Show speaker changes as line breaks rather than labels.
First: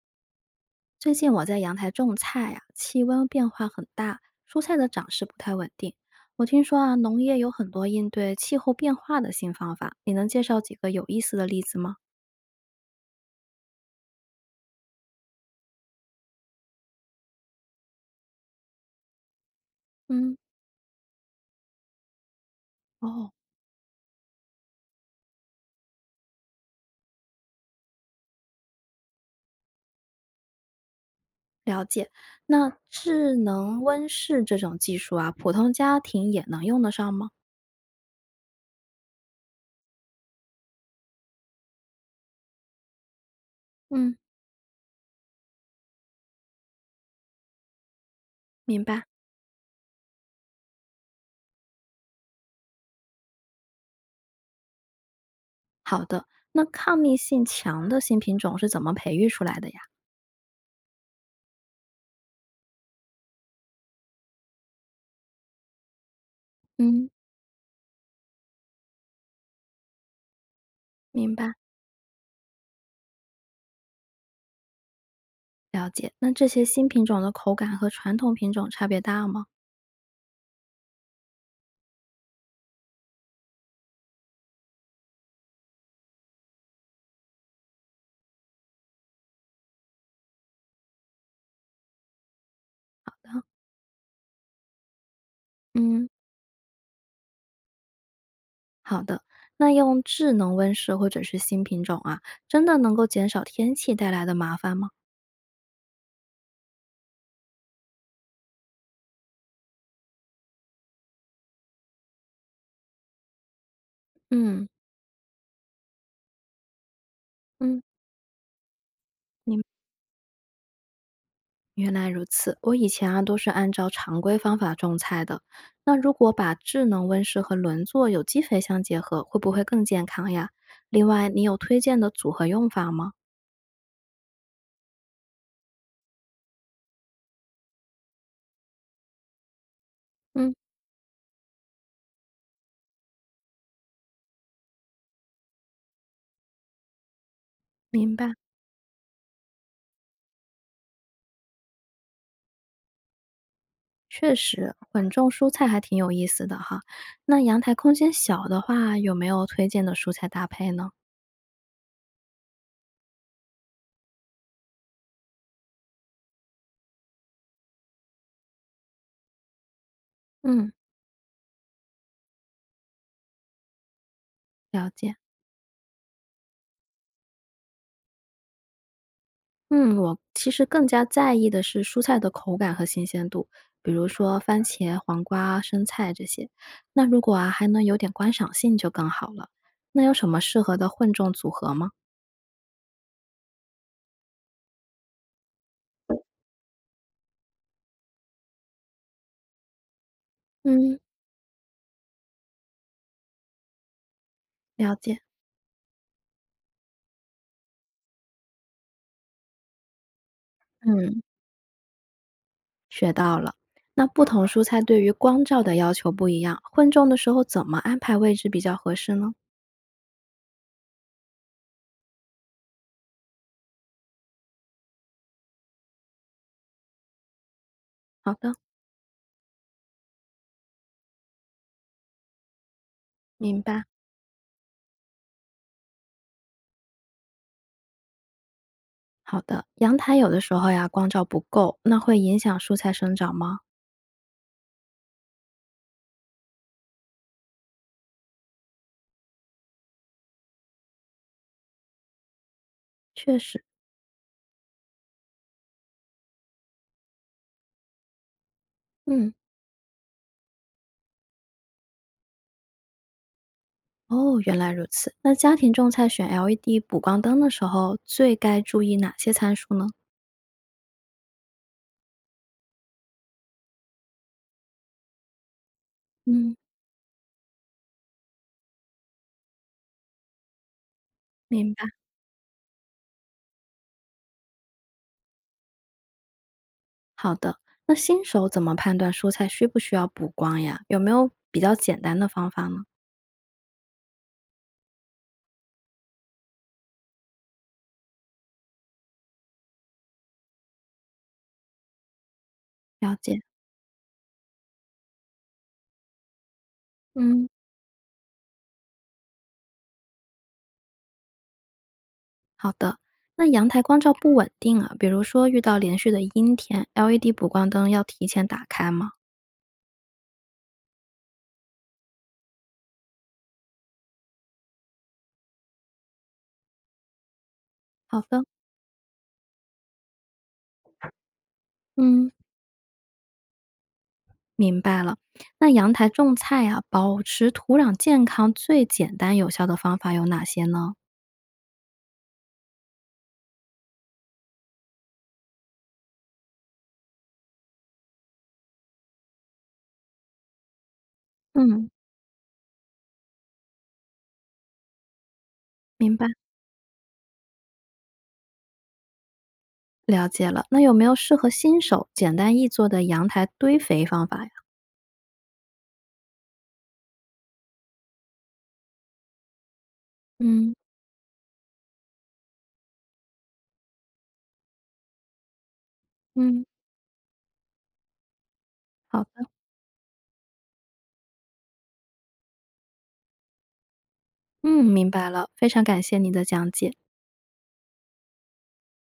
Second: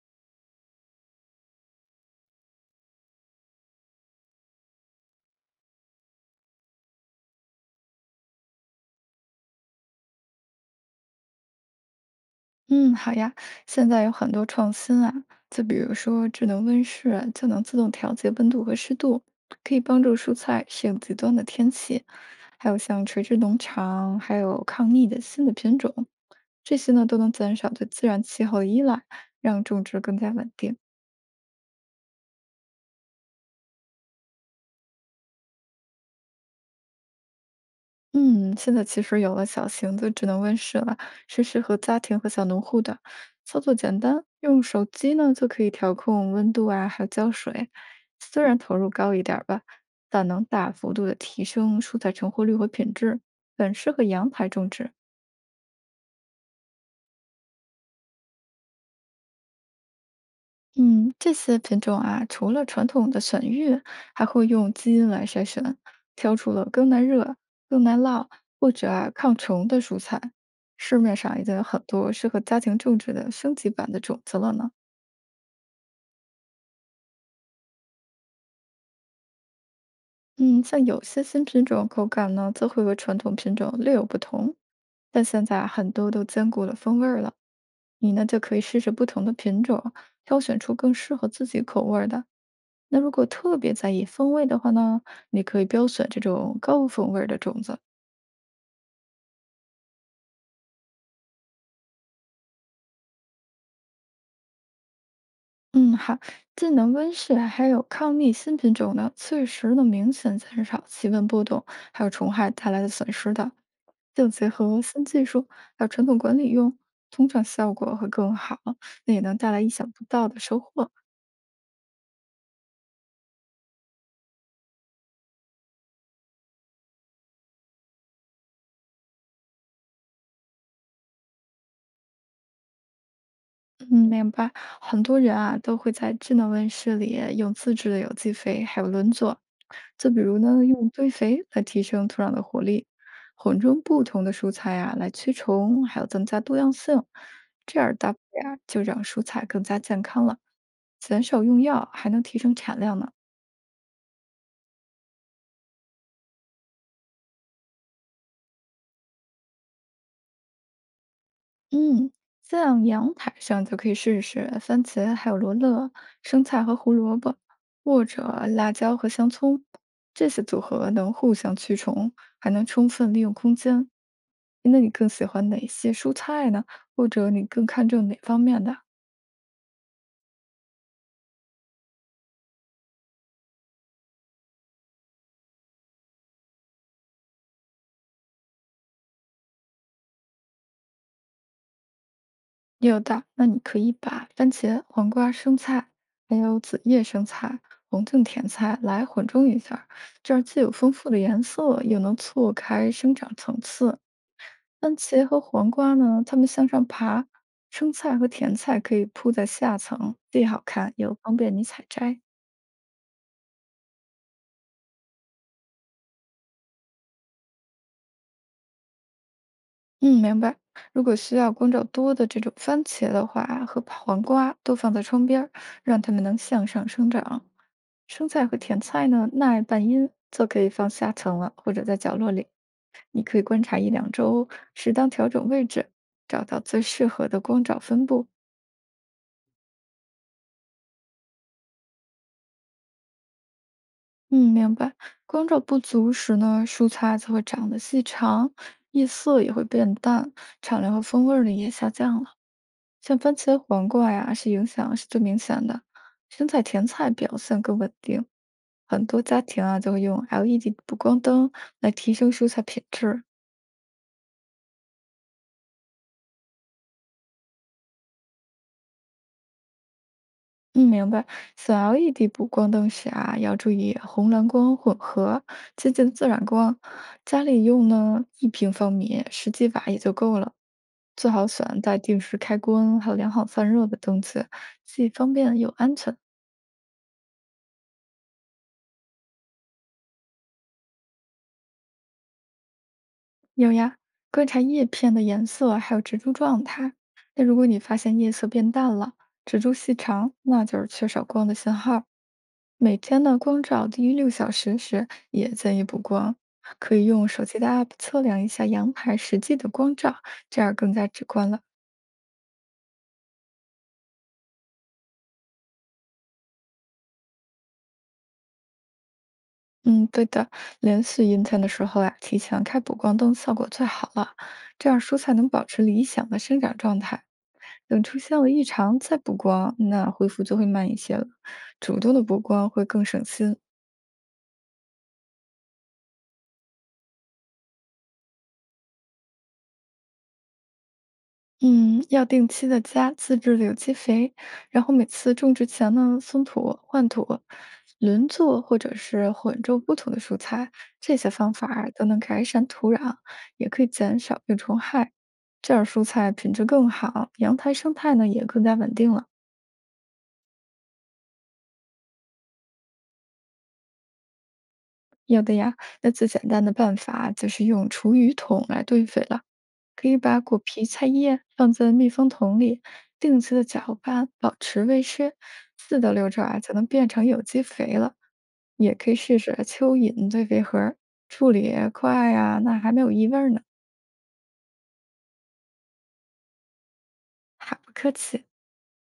最近我在阳台种菜呀，气温变化很大，蔬菜的长势不太稳定。我听说啊，农业有很多应对气候变化的新方法，你能介绍几个有意思的例子吗？
嗯，好呀。现在有很多创新啊，就比如说智能温室啊就能自动调节温度和湿度，可以帮助蔬
嗯，
菜适应极端的天气。还有像垂
哦，
直农场，还有抗逆的新的品种，这些呢都能减少对自然气候的依赖，让种植更加稳定。
了解。那智能温室这种技术啊，普通家庭也能用得上吗？
嗯，现在其实有了小型的智能温室了，是适合家庭和小农户的，操作简
嗯，
单，用手机呢就可以调控温度啊，还有浇水。虽然投
明
入
白。
高一点儿吧，但能大幅度的提升蔬菜成活率和品质，很适合阳台种植。
好的，那抗逆性强的新品种是怎么培育出来的呀？
嗯，这些品种啊，除了传统的选育，还会用基因来筛选，挑出了更耐
嗯，
热、更耐涝或者啊抗虫的蔬菜。市面
明
上已
白。
经有很多适合家庭种植的升级版的种子了呢。
了解。那这些新品种的口感和传统品种差别大吗？
嗯，像有些新品种口感呢，则会和传统品种略有不同，但现在啊很多都兼顾了风味儿了。你呢，就可以试试不同的品种，挑选出更适合自己口味儿的。那如果特别在意风味的话呢，你可以标选
嗯。
这种高风味儿的种子。
好的，那用智能温室或者是新品种啊，真的能够减少天气带来的麻烦吗？
嗯，好，技能温室啊还有抗逆新品种呢，确实能明显减少气温波动，还有虫害带来的损失的。就结
嗯
合新技术还有传统管理用，通常效
嗯，
果会更好，那也能带
你
来意想不到的收获。
原来如此。我以前啊都是按照常规方法种菜的。那如果把智能温室和轮作有机肥相结合，会不会更健康呀？另外，你有推荐的组合用法吗？
嗯，明白。很多人啊都会在智能温室里用自制的有机肥，还有轮作。就比如
嗯，
呢，用堆肥来提升土壤的活力，混种不同的蔬菜啊来驱虫，还有增加多样性。这样搭
明
配
白，
啊，就让蔬菜更加健康了，减少用药，还能提升产量呢。
确实混种蔬菜还挺有意思的哈。那阳台空间小的话，有没有推荐的蔬菜搭配呢？
嗯，像阳台上就可以试试番茄，还有罗勒、生菜和胡萝卜，或者辣椒和香葱，这些组
嗯，
合能互相驱虫，还能充分利用空间。那
了
你更
解。
喜欢哪些蔬菜呢？或者你更看重哪方面的？
嗯，我其实更加在意的是蔬菜的口感和新鲜度，比如说番茄、黄瓜、生菜这些。那如果啊还能有点观赏性就更好了。那有什么适合的混种组合吗？
也有的，那你可以把番茄、黄瓜、生菜，还有紫叶生菜、红茎甜菜来混种一下儿，这样既有丰
嗯，
富的颜色，又能错开生长层次。
了
番
解。
茄和黄瓜呢，它们向上爬；生菜和甜菜可以铺在下层，既好看又
嗯，
方便你采摘。
学到了。那不同蔬菜对于光照的要求不一样，混种的时候怎么安排位置比较合适呢？
嗯，明白。如果需要光照多的这种番茄的话，和黄瓜都放在窗边儿，让它们能向上生长。生
好
菜
的，
和甜菜呢，耐半阴，则可以放下层了，或者在角落里。你可以
明
观察
白。
一两周，适当调整位置，找到最适合的光照分布。
好的，阳台有的时候呀光照不够，那会影响蔬菜生长吗？
嗯，明白。光照不足时呢，蔬菜才会长得细长，叶色也会变淡，产量和风味儿呢也下降了。像番
确
茄、
实，
黄瓜呀，是影响是最明显的。生菜、甜菜表现更稳定，很多
嗯，
家庭啊就会用 LED 补光灯来提升蔬菜品质。
哦，原来如此。那家庭种菜选 LED 补光灯的时候，最该注意哪些参数呢？
嗯，明白。小 LED 补光灯时啊，要注意红蓝光混合，接近自然
嗯，
光。家里用呢，1平方米十几瓦也就够了。最好
明
选
白。
带定时开关还有良好散热的灯具，既方便又安全。
好的，那新手怎么判断蔬菜需不需要补光呀？有没有比较简单的方法呢？
有呀，观察叶片的颜色还有植株状态。那如果你发现叶色变淡了，植株细长，那就是缺少光的信号。每
了
天呢，
解。
光照低于6小时时也建议补光，可以用手
嗯，
机的 app 测量一下阳台实际的光照，这样更加直观了。
好的。那阳台光照不稳定啊，比如说遇到连续的阴天，LED 补光灯要提前打开吗？
嗯，对的，连续阴天的时候呀、提前开补光灯效果最好了，这样蔬菜能保持理想的生长状态。等出
好
现
的，
了异常再补光，那恢复就会慢一些了。主动的
嗯，
补光会更省心。
明白了。那阳台种菜啊，保持土壤健康最简单有效的方法有哪些呢？
嗯，要定期的加自制的有机肥，然后每次种植前呢，松土、换土、轮作或者是混种不同的蔬菜，这些方法
嗯。
儿都能改善土壤，也可以减少病虫害，这样蔬
明白，
菜品质更好，阳台生态呢也更加稳定了。
了解了。那有没有适合新手简单易做的阳台堆肥方法呀？
有的呀，那最简单的办法就是用厨余桶来堆肥了，可以把果
嗯
皮、菜叶放在密封桶里，定期的搅拌，保持微湿，4到6周啊
嗯，
就能变成有机肥了。也可以
好
试
的，
试蚯蚓堆肥盒儿处理快呀、那还没有异味儿呢，
嗯，明白了，非常感谢你的讲解。
还不客气。